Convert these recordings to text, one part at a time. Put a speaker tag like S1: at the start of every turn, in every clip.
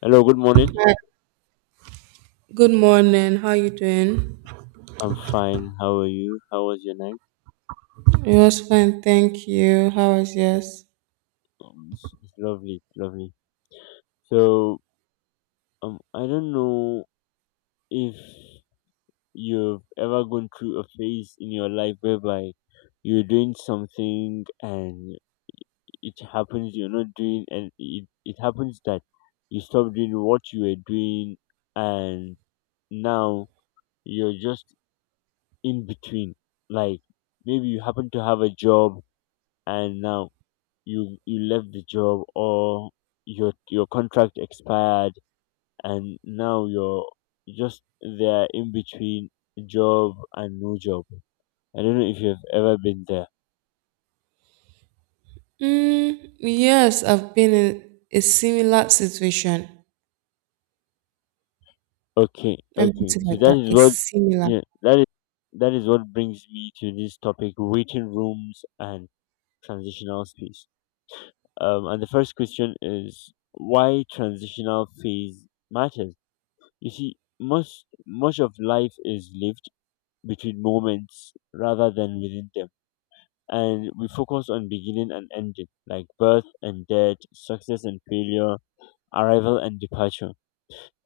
S1: Hello, good morning.
S2: Hi. Good morning. How you doing?
S1: I'm fine. How are you? How was your night?
S2: It was fine, thank you. How was yours?
S1: It's lovely, lovely. So, I don't know if you've ever gone through a phase in your life whereby you're doing something and it happens you're not doing, and it happens that you stop doing what you were doing, and now you're just in between. Like maybe you happen to have a job, and now you left the job or your contract expired and now you're just there in between job and no job. I don't know if you've ever been there.
S2: Mm, yes, I've been in a similar situation.
S1: Okay,
S2: Let me
S1: okay.
S2: put it
S1: So
S2: like
S1: that
S2: that.
S1: is what
S2: It's similar.
S1: yeah, that is that is what brings me to this topic, waiting rooms and transitional space. And the first question is why transitional phase matters. You see, most much of life is lived between moments rather than within them. And we focus on beginning and ending, like birth and death, success and failure, arrival and departure.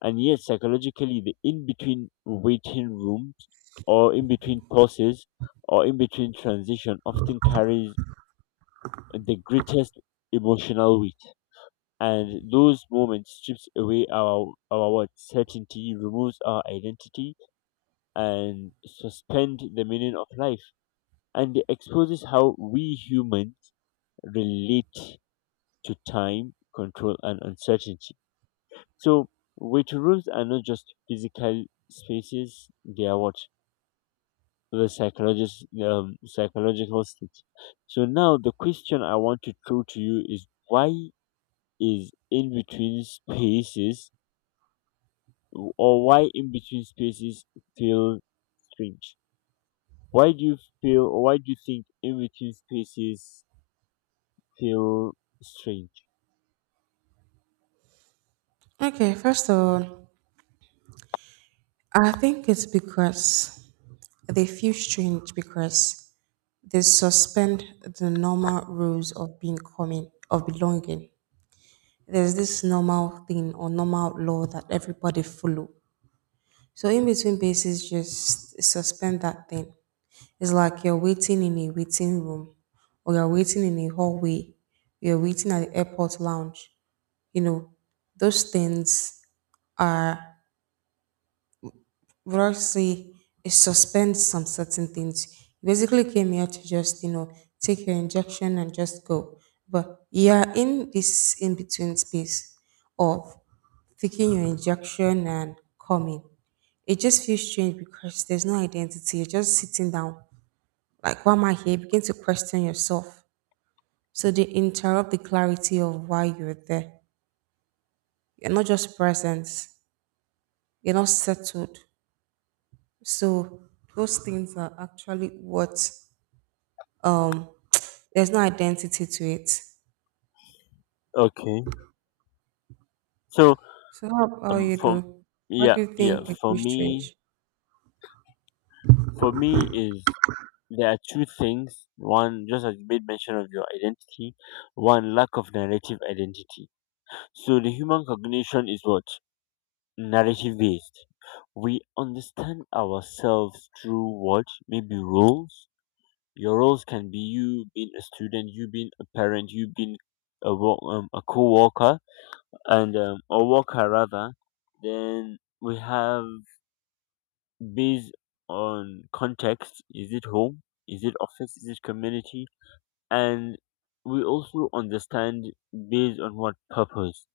S1: And yet, psychologically, the in between waiting rooms, or in between pauses, or in between transition often carries the greatest emotional weight. And those moments strips away our what certainty, removes our identity, and suspend the meaning of life. And it exposes how we humans relate to time, control, and uncertainty. So, weight rooms are not just physical spaces, they are what? The psychologist, psychological state. So, now the question I want to throw to you is why is in between spaces, or why in between spaces feel strange? Why do you feel, or why do you think in between spaces feel strange?
S2: Okay, first of all, I think it's because they feel strange because they suspend the normal rules of being coming of belonging. There's this normal thing or normal law that everybody follow. So in between bases, just suspend that thing. It's like you're waiting in a waiting room or you're waiting in a hallway, you're waiting at the airport lounge. You know, those things are what I say it suspends some certain things. You basically came here to just, take your injection and just go. But you're in this in-between space of taking your injection and coming. It just feels strange because there's no identity. You're just sitting down. Like, why am I here? You begin to question yourself. So they interrupt the clarity of why you're there. You're not just present, you're not settled. So those things are actually what um there's no identity to it.
S1: Okay. So,
S2: So how about you
S1: for
S2: though? What
S1: yeah,
S2: do you
S1: yeah,
S2: think the huge change?
S1: for me is there are two things. One, just as you made mention of your identity, one lack of narrative identity. So the human cognition is what narrative based. We understand ourselves through what maybe roles. Your roles can be you being a student, you being a parent, you being a a co-worker and a worker rather. Then we have based on context. Is it home? Is it office? Is it community? And we also understand based on what purpose.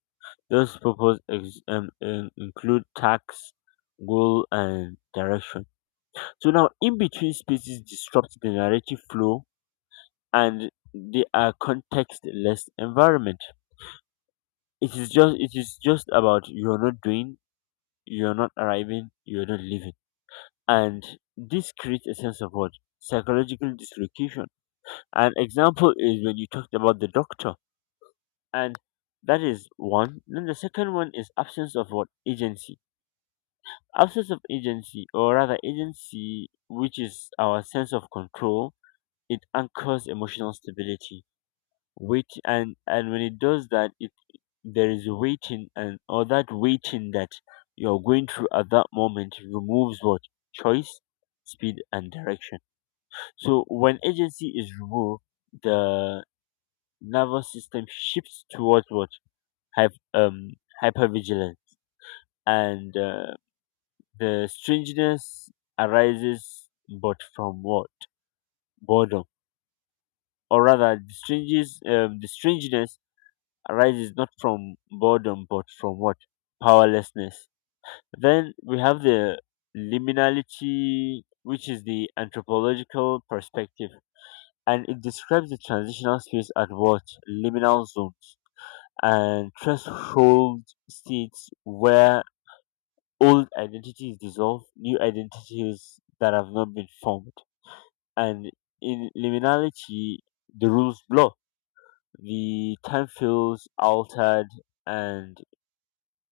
S1: Those purpose include tax, goal, and direction. So now, in between spaces disrupt the narrative flow, and they are context-less environment. It is just about you're not doing, you're not arriving, you're not leaving. And this creates a sense of what psychological dislocation, an example is when you talked about the doctor. And that is one. Then the second one is absence of what agency, absence of agency, or rather agency, which is our sense of control. It anchors emotional stability. Wait, and when it does that, it there is waiting, and or that waiting that you're going through at that moment removes what choice, speed, and direction. So when agency is removed, the nervous system shifts towards what hyper um, hypervigilance, and the strangeness arises, but from what boredom, or rather, the strangeness arises not from boredom, but from what powerlessness. Then we have the liminality, which is the anthropological perspective, and it describes the transitional space at what liminal zones and threshold states where old identity is dissolved, new identities that have not been formed. And in liminality, the rules blur. The time feels altered, and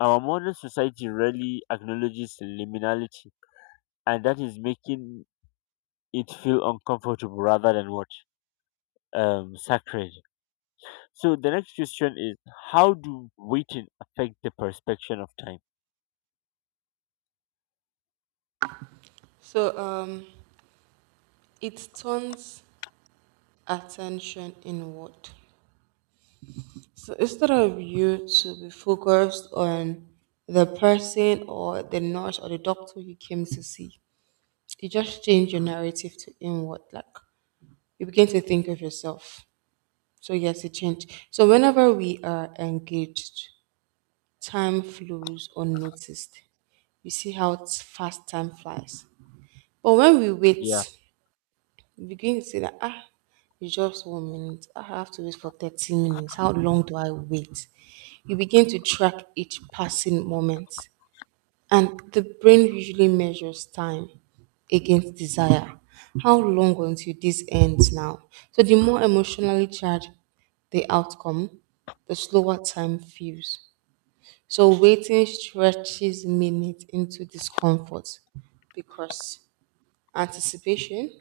S1: our modern society rarely acknowledges liminality, and that is making it feel uncomfortable rather than what sacred. So the next question is how do waiting affect the perception of time?
S2: So, it turns attention inward. So instead of you to be focused on the person or the nurse or the doctor you came to see, you just change your narrative to inward like you begin to think of yourself. So yes, it changed. So whenever we are engaged, time flows unnoticed. You see how fast time flies. But when we wait,
S1: Yeah.
S2: we begin to see that ah, it's just 1 minute. Ah, I have to wait for 30 minutes. How long do I wait? You begin to track each passing moment. And the brain usually measures time against desire. How long until this ends now? So the more emotionally charged the outcome, the slower time feels. So waiting stretches minutes into discomfort because anticipation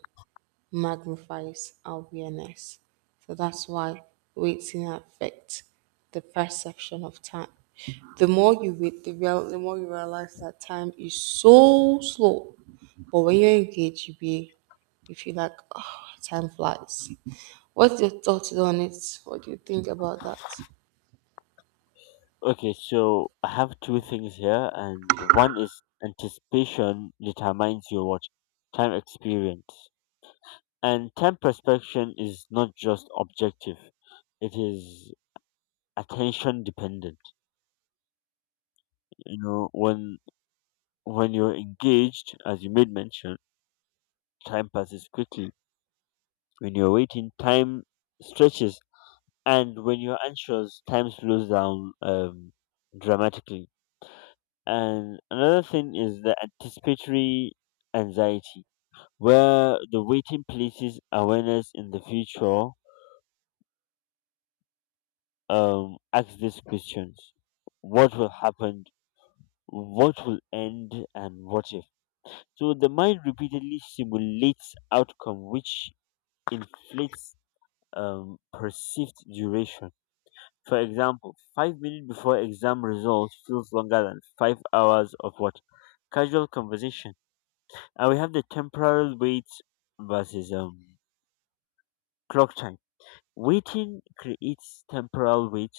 S2: magnifies awareness. So that's why waiting affects the perception of time. The more you wait, the more you realize that time is so slow. But when you're engaged, you feel like oh, time flies. What's your thoughts on it? What do you think about that?
S1: Okay, so I have two things here, and one is anticipation determines your what time experience. And time perception is not just objective. It is attention dependent. You know, when you're engaged, as you made mention, time passes quickly. When you're waiting, time stretches, and when you're anxious, time slows down dramatically. And another thing is the anticipatory anxiety, where the waiting places awareness in the future, asks these questions: what will happen, what will end, and what if? So the mind repeatedly simulates outcome, which inflates perceived duration. For example, 5 minutes before exam results feels longer than 5 hours of what? Casual conversation. And we have the temporal wait versus clock time. Waiting creates temporal wait,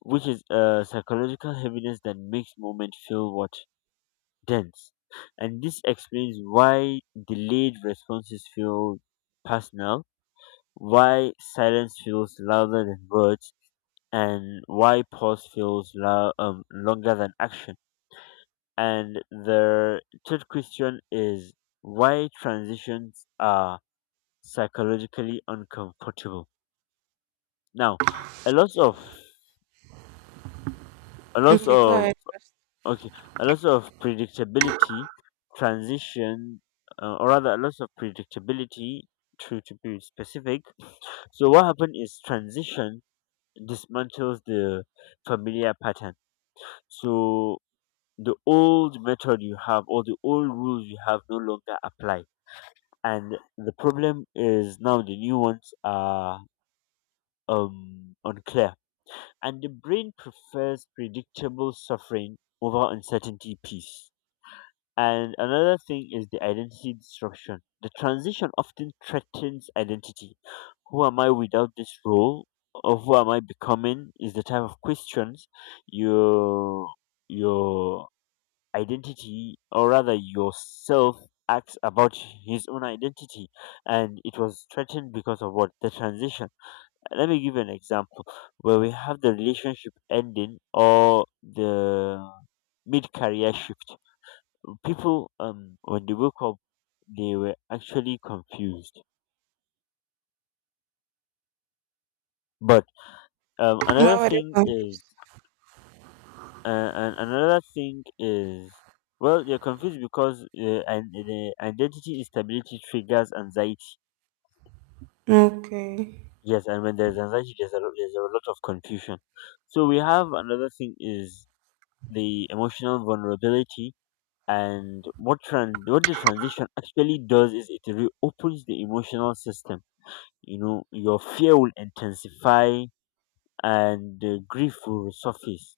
S1: which is a psychological heaviness that makes moment feel what? Dense. And this explains why delayed responses feel personal, why silence feels louder than words, and why pause feels longer than action. And the third question is why transitions are psychologically uncomfortable. Now, a lot of a lot
S2: Okay, go
S1: of
S2: ahead first.
S1: okay, a lot of predictability transition, or rather, a lot of predictability. To be specific, so what happened is transition dismantles the familiar pattern. So the old method you have or the old rules you have no longer apply, and the problem is now the new ones are unclear, and the brain prefers predictable suffering over uncertainty peace. And another thing is the identity disruption, the transition often threatens identity. Who am I without this role, or who am I becoming, is the type of questions you, your identity, or rather yourself acts about his own identity, and it was threatened because of what the transition. Let me give you an example where we have the relationship ending or the mid-career shift. People when they woke up, they were actually confused. But um
S2: Why
S1: another
S2: were they
S1: thing is
S2: confused?
S1: uh, and another thing is, well, they're confused because and the identity instability triggers anxiety.
S2: Okay.
S1: Yes, and when there's anxiety, there's a, there's a lot of confusion. So we have another thing is the emotional vulnerability, and what what the transition actually does is it reopens the emotional system. You know, your fear will intensify, and grief will resurface.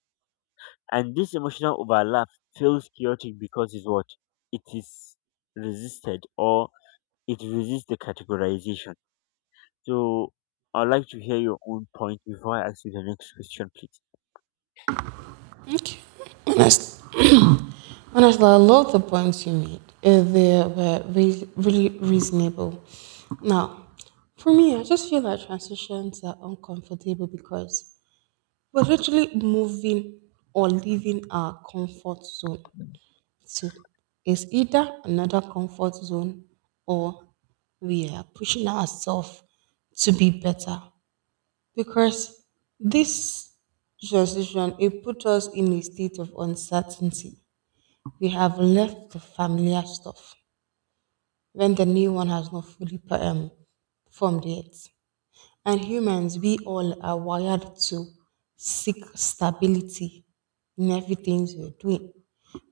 S1: And this emotional overlap feels chaotic because it's what it is resisted, or it resists the categorization. So I'd like to hear your own point before I ask you the next question, please.
S2: Honest. Honestly, a lot of the points you made, they were really reasonable. Now, for me, I just feel that transitions are uncomfortable because we're literally moving or leaving our comfort zone. So it's either another comfort zone or we are pushing ourselves to be better because this transition it put us in a state of uncertainty. We have left the familiar stuff when the new one has not fully formed yet. And humans, we all are wired to seek stability in everything we're doing,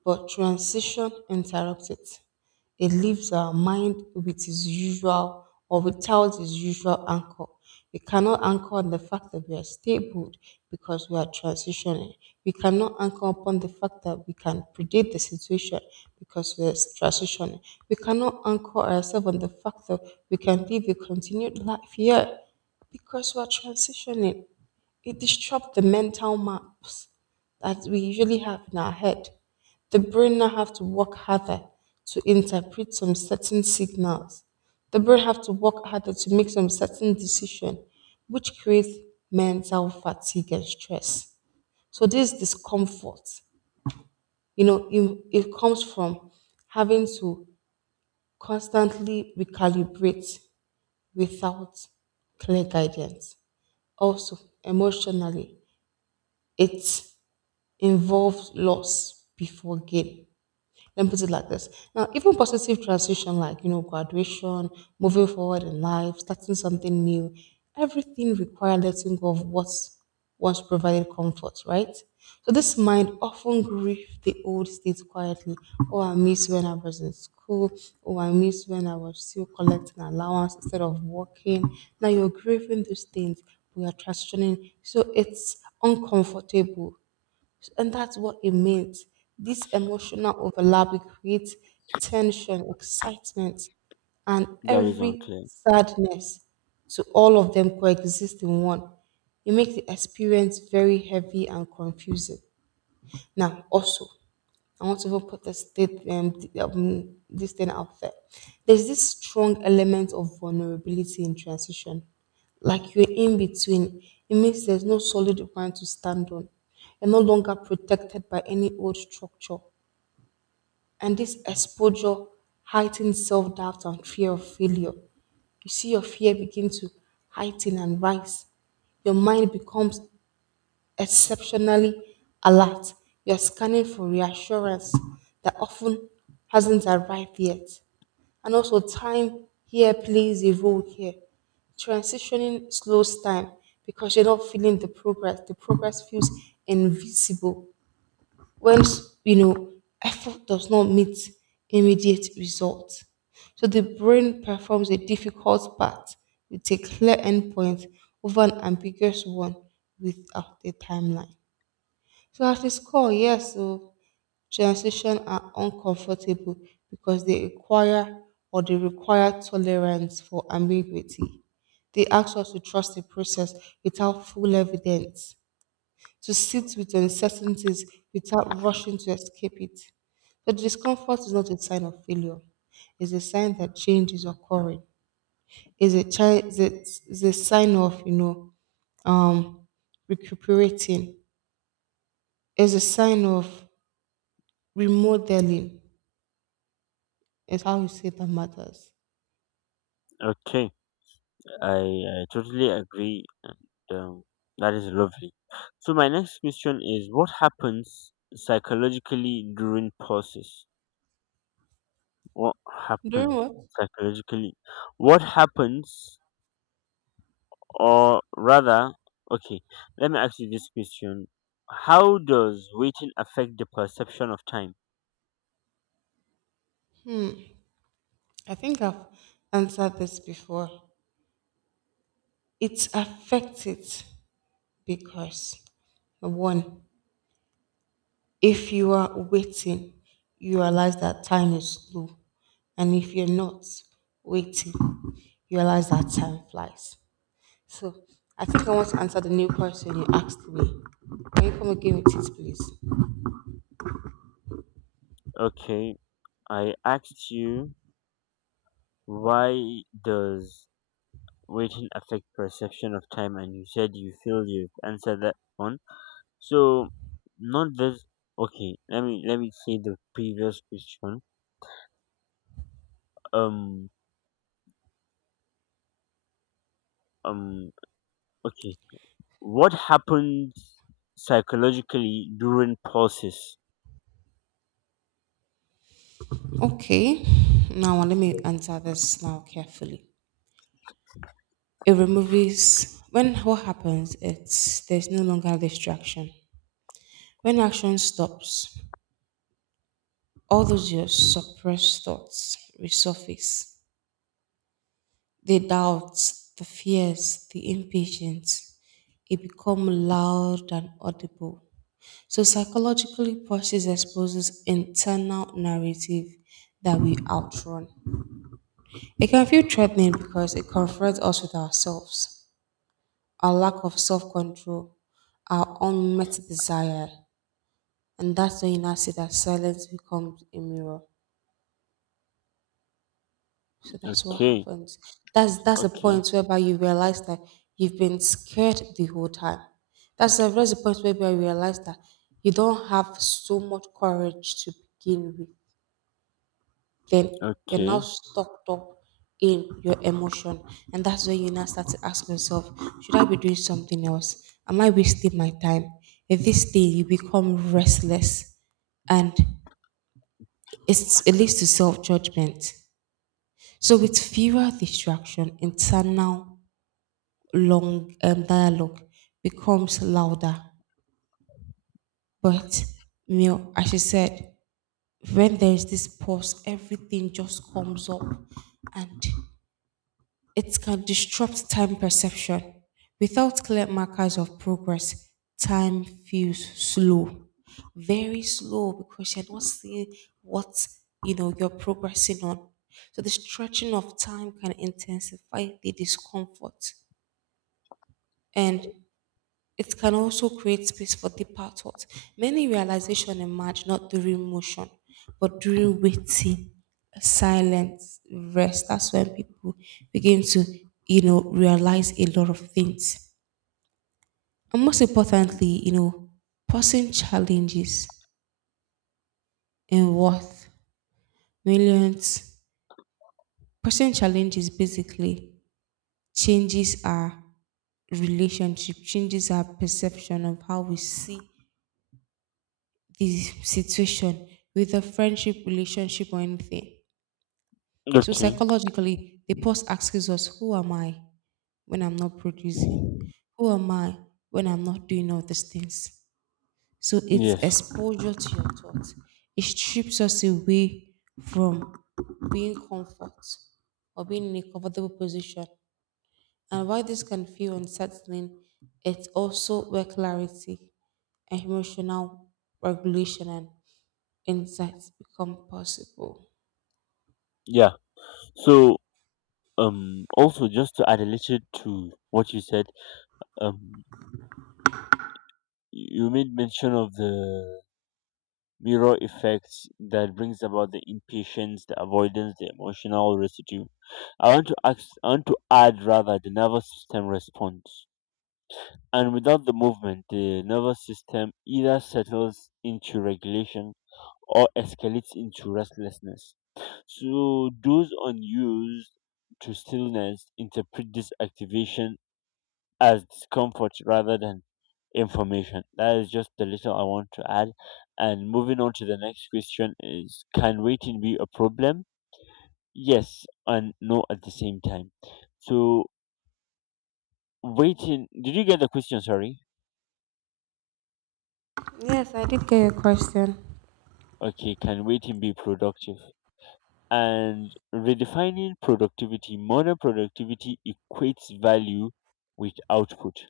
S2: but transition interrupts it. It leaves our mind with its usual or without its usual anchor. We cannot anchor on the fact that we are stable because we are transitioning. We cannot anchor upon the fact that we can predict the situation because we are transitioning. We cannot anchor ourselves on the fact that we can live a continued life here because we are transitioning. It disrupts the mental maps that we usually have in our head. The brain now have to work harder to interpret some certain signals. The brain have to work harder to make some certain decision, which creates mental fatigue and stress. So this discomfort, you know, it comes from having to constantly recalibrate without clear guidance. Also, emotionally, it's involves loss before gain. Let me put it like this. Now, even positive transition like, you know, graduation, moving forward in life, starting something new, everything requires letting go of what's once provided comfort, right? So this mind often grieves the old state quietly. Oh, I miss when I was in school. Oh, I miss when I was still collecting allowance instead of working. Now you're grieving those things. We are transitioning. So it's uncomfortable. And that's what it means. This emotional overlap it creates tension, excitement, and
S1: That is
S2: every
S1: unclear.
S2: sadness. So all of them coexist in one. It makes the experience very heavy and confusing. Now, also, I want to even put this this thing out there. There's this strong element of vulnerability in transition. Like you're in between, it means there's no solid ground to stand on. You're no longer protected by any old structure. And this exposure heightens self doubt and fear of failure. You see your fear begin to heighten and rise. Your mind becomes exceptionally alert, you're scanning for reassurance that often hasn't arrived yet. And also, time here plays a role here. Transitioning slows time because you're not feeling the progress. The progress feels invisible when, you know, effort does not meet immediate results. So the brain performs a difficult part with a clear endpoint over an ambiguous one without a timeline. So at a core, yes. So transition are uncomfortable because they require tolerance for ambiguity. They ask us to trust the process without full evidence, to sit with uncertainties without rushing to escape it. But discomfort is not a sign of failure. It's a sign that change is occurring. It's a, chi- it's a sign of, you know, um, recuperating. It's a sign of remodeling is how you say that matters.
S1: Okay, I totally agree, and um, that is lovely. So my next question is: what happens psychologically during pauses? What
S2: During
S1: happens
S2: what?
S1: psychologically? What happens, or rather, okay, let me ask you this question: how does waiting affect the perception of time?
S2: I think I've answered this before. It's affected because one, if you are waiting, you realize that time is slow. And if you're not waiting, you realize that time flies. So I think I want to answer the new question you asked me. Can you come again with it, please?
S1: Okay, I asked you, why does waiting affect perception of time? And you said you feel you've answered that one. So not this. Okay, let me say the previous question. Um um. Okay, what happens psychologically during pauses?
S2: Okay. Now let me answer this now carefully. It removes when what happens it's there's no longer distraction. When action stops, all those your suppressed thoughts resurface. The doubts, the fears, the impatience, it become loud and audible. So psychologically process exposes internal narrative that we outrun. It can feel threatening because it confronts us with ourselves, our lack of self control, our unmet desire. And that's when you now see that silence becomes a mirror. So that's what
S1: Okay,
S2: happens. That's the
S1: okay,
S2: point whereby you realize that you've been scared the whole time. That's the point whereby you realize that you don't have so much courage to begin with. Then you're now
S1: okay,
S2: stuck up in your emotion. And that's when you now start to ask yourself, should I be doing something else? Am I wasting my time? At this day, you become restless and it leads to self judgment. So, with fewer distraction, internal long dialogue becomes louder. But, you know, as she said, when there's this pause, everything just comes up and it can disrupt time perception. Without clear markers of progress, time feels slow, very slow because you're not seeing what, you know, you're progressing on. So the stretching of time can intensify the discomfort and it can also create space for deeper thought. Many realizations emerge not during motion, but during waiting, silence, rest. That's when people begin to, you know, realize a lot of things. And most importantly, you know, pressing challenges in worth millions. Pressing challenges basically changes our relationship, changes our perception of how we see the situation with a friendship, relationship, or anything. So
S1: okay.
S2: psychologically, the pause asks us, who am I when I'm not producing? Who am I when I'm not doing all these things? So it's
S1: Yes.
S2: exposure to your thoughts. It strips us away from being comfort or being in a comfortable position. And while this can feel unsettling, it's also where clarity and emotional regulation and insights become possible.
S1: Yeah. So also just to add a little to what you said, um you made mention of the mirror effect that brings about the impatience, the avoidance, the emotional residue. I want to ask, I want to add rather the nervous system response. And without the movement, the nervous system either settles into regulation or escalates into restlessness. So those unused to stillness interpret this activation as discomfort rather than information. That is just the little I want to add. And moving on to the next question is, can waiting be a problem? Yes and no at the same time. So waiting, did you get the question, sorry?
S2: Yes, I did get your question.
S1: Okay, can waiting be productive? And redefining productivity, modern productivity equates value with output.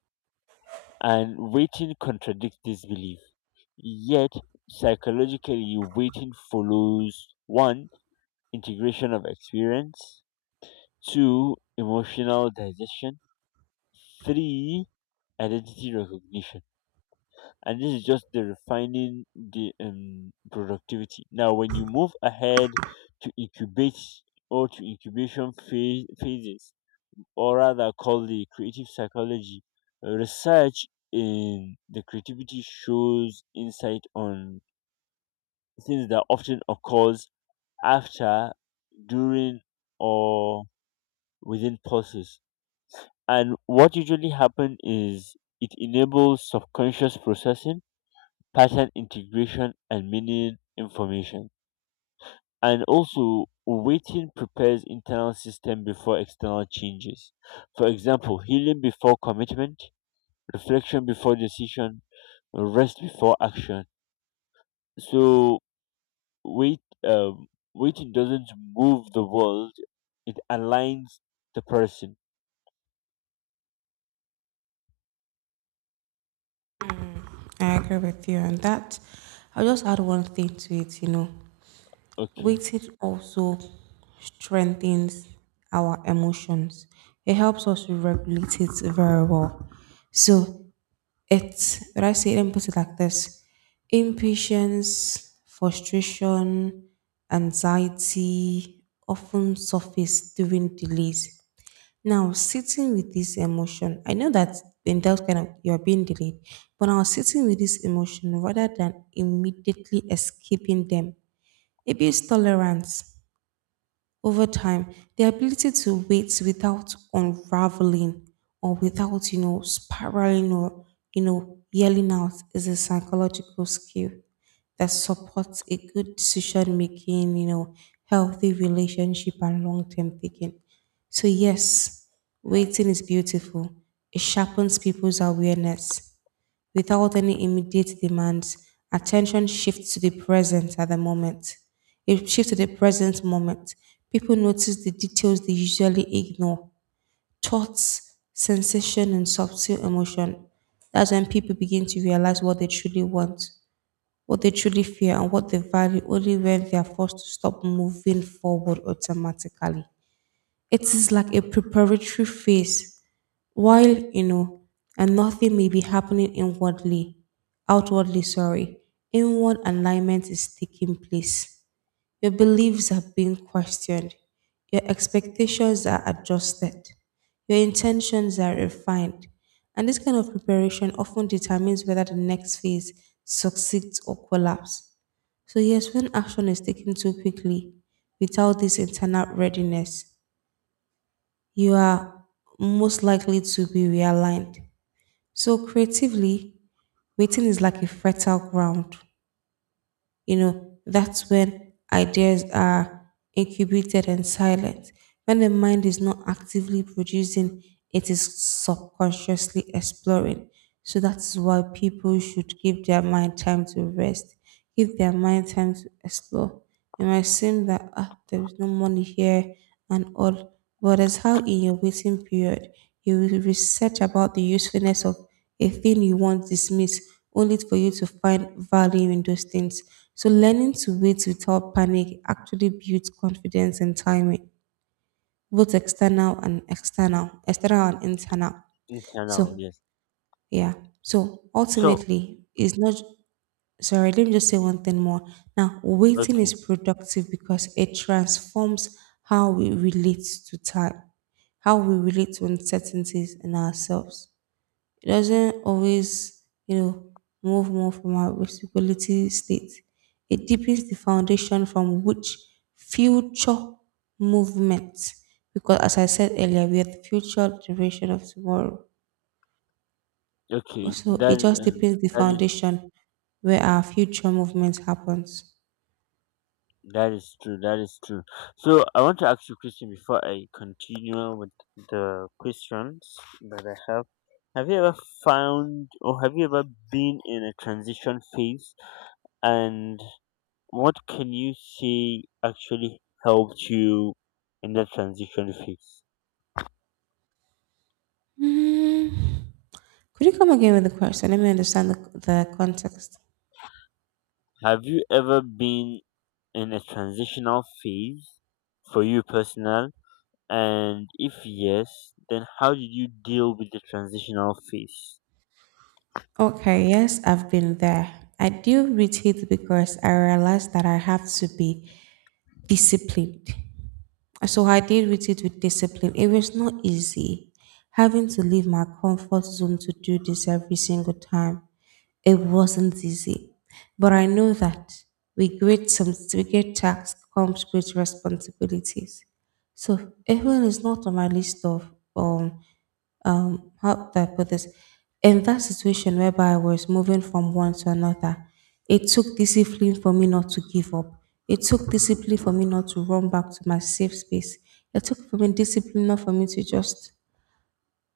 S1: And waiting contradicts this belief. Yet, psychologically, waiting follows one, integration of experience, two, emotional digestion, three, identity recognition. And this is just the refining the productivity. Now, when you move ahead to incubate or to incubation phase, phases, or rather called the creative psychology, research in the creativity shows insight on things that often occurs after, during, or within pauses. And what usually happens is it enables subconscious processing, pattern integration, and meaning information. And also, waiting prepares internal system before external changes. For example, healing before commitment, reflection before decision, rest before action. So, wait, um, waiting doesn't move the world; it aligns the person.
S2: I agree with you on that. I'll just add one thing to it, you know.
S1: Okay,
S2: Waiting also strengthens our emotions. It helps us to regulate it very well. So it's would I say let me put it like this impatience, frustration, anxiety often surface during delays. Now sitting with this emotion, I know that in that kind of you're being delayed, but now sitting with this emotion rather than immediately escaping them, it builds tolerance over time, the ability to wait without unraveling or without, you know, spiraling or, you know, yelling out is a psychological skill that supports a good decision making, you know, healthy relationship and long term thinking. So, yes, waiting is beautiful. It sharpens people's awareness without any immediate demands. Attention shifts to the present at the moment. It shifts to the present moment. People notice the details they usually ignore thoughts, sensation, and subtle emotion. That's when people begin to realize what they truly want, what they truly fear, and what they value only when they are forced to stop moving forward automatically. It is like a preparatory phase while, you know, and nothing may be happening outwardly, sorry, inward alignment is taking place. Your beliefs are being questioned, your expectations are adjusted, your intentions are refined. And this kind of preparation often determines whether the next phase succeeds or collapses. So, yes, when action is taken too quickly without this internal readiness, you are most likely to be realigned. So creatively, waiting is like a fertile ground. You know, that's when ideas are incubated and silent. When the mind is not actively producing, it is subconsciously exploring. So that's why people should give their mind time to rest, give their mind time to explore. It might seem that there is no money here and all, but that's how in your waiting period you will research about the usefulness of a thing you want dismissed, only for you to find value in those things. So learning to wait without panic actually builds confidence and timing, both external and external, external and internal.
S1: internal,
S2: So
S1: yes.
S2: yeah. So
S1: So
S2: ultimately, it's not, sorry, let me just say one thing more. Now, waiting is
S1: okay,
S2: productive because it transforms how we relate to time, how we relate to uncertainties in ourselves. It doesn't always, you know, move more from our responsibility state. It deepens the foundation from which future movement, because as I said earlier, we are the future generation of tomorrow.
S1: okay,
S2: So
S1: that
S2: it just deepens the
S1: that is
S2: foundation where our future movement happens.
S1: that is true. That is true. So I want to ask you a question before I continue with the questions that I have. Have you ever found or have you ever been in a transition phase? And what can you say actually helped you in that transition phase?
S2: Mm, could you come again with the question? Let me understand the context.
S1: Have you ever been in a transitional phase for you personal? And if yes, then how did you deal with the transitional phase?
S2: Okay, yes, I've been there. I deal with it because I realized that I have to be disciplined. So I did with it with discipline. It was not easy having to leave my comfort zone to do this every single time. It wasn't easy. But I know that with great, some, with great tasks comes great responsibilities. So even is not on my list of how do I put this? In that situation whereby I was moving from one to another, it took discipline for me not to give up. It took discipline for me not to run back to my safe space. It took for me discipline not for me to just,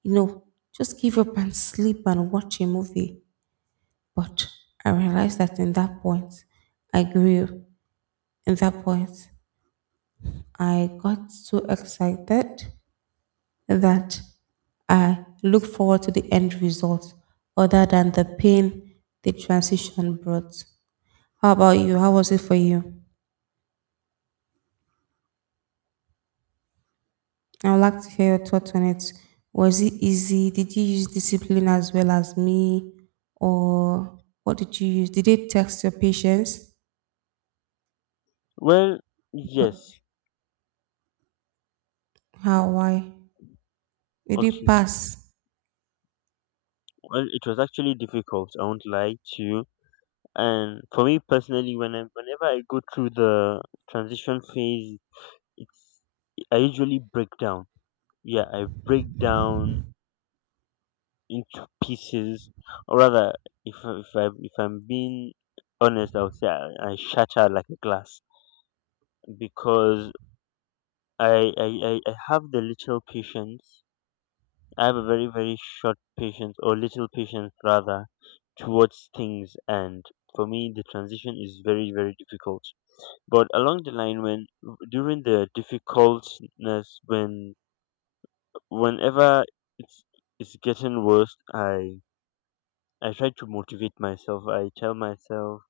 S2: you know, just give up and sleep and watch a movie. But I realized that in that point, I grew. In that point, I got so excited that I look forward to the end result other than the pain the transition brought. How about you? How was it for you? I would like to hear your thoughts on it. Was it easy? Did you use discipline as well as me? Or what did you use? Did it test your patience?
S1: Well, yes.
S2: How? Why? Did it
S1: Okay.
S2: pass?
S1: Well, it was actually difficult. I won't lie to you. And for me personally, whenever I go through the transition phase, it's I usually break down. Yeah, I break down into pieces, or rather, if I- if I if I'm being honest, I would say I shatter like a glass because I have the little patience. I have a very, very short patience, or little patience rather, towards things. And for me, the transition is very, very difficult. But along the line, when during the difficultness, whenever it's it's getting worse, I try to motivate myself. I tell myself,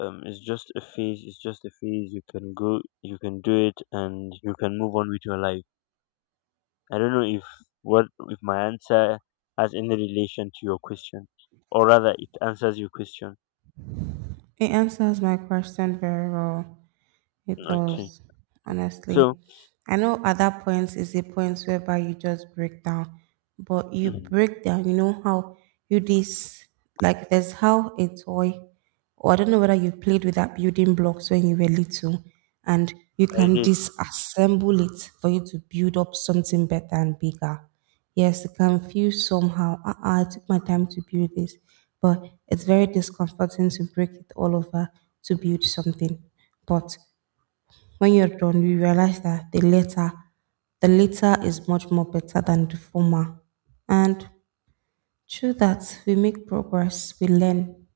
S1: it's just a phase. It's just a phase. You can go. You can do it, and you can move on with your life. I don't know if what if my answer has any relation to your question, or rather, it answers your question.
S2: It answers my question very well. It
S1: Okay,
S2: does, honestly.
S1: so
S2: I know at that point is a point whereby you just break down, but you
S1: mhm,
S2: break down, you know how you this like there's how a toy, or I don't know whether you played with that building blocks when you were little, and you
S1: I
S2: can
S1: did.
S2: disassemble it for you to build up something better and bigger. Yes, it can feel somehow, I took my time to build this, but it's very discomforting to break it all over to build something. But when you're done, you realize that the latter, the later is much more better than the former. And through that, we make progress, we learn.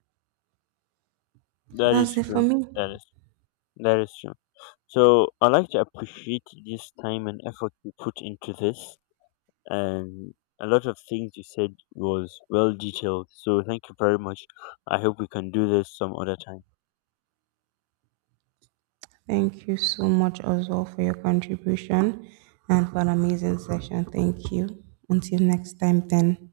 S2: So
S1: That is
S2: that's it for
S1: true.
S2: me.
S1: That is that is true. So I like to appreciate this time and effort you put into this, and a lot of things you said was well detailed. So thank you very much. I hope we can do this some other time.
S2: Thank you so much as well for your contribution and for an amazing session. Thank you. Until next time, then.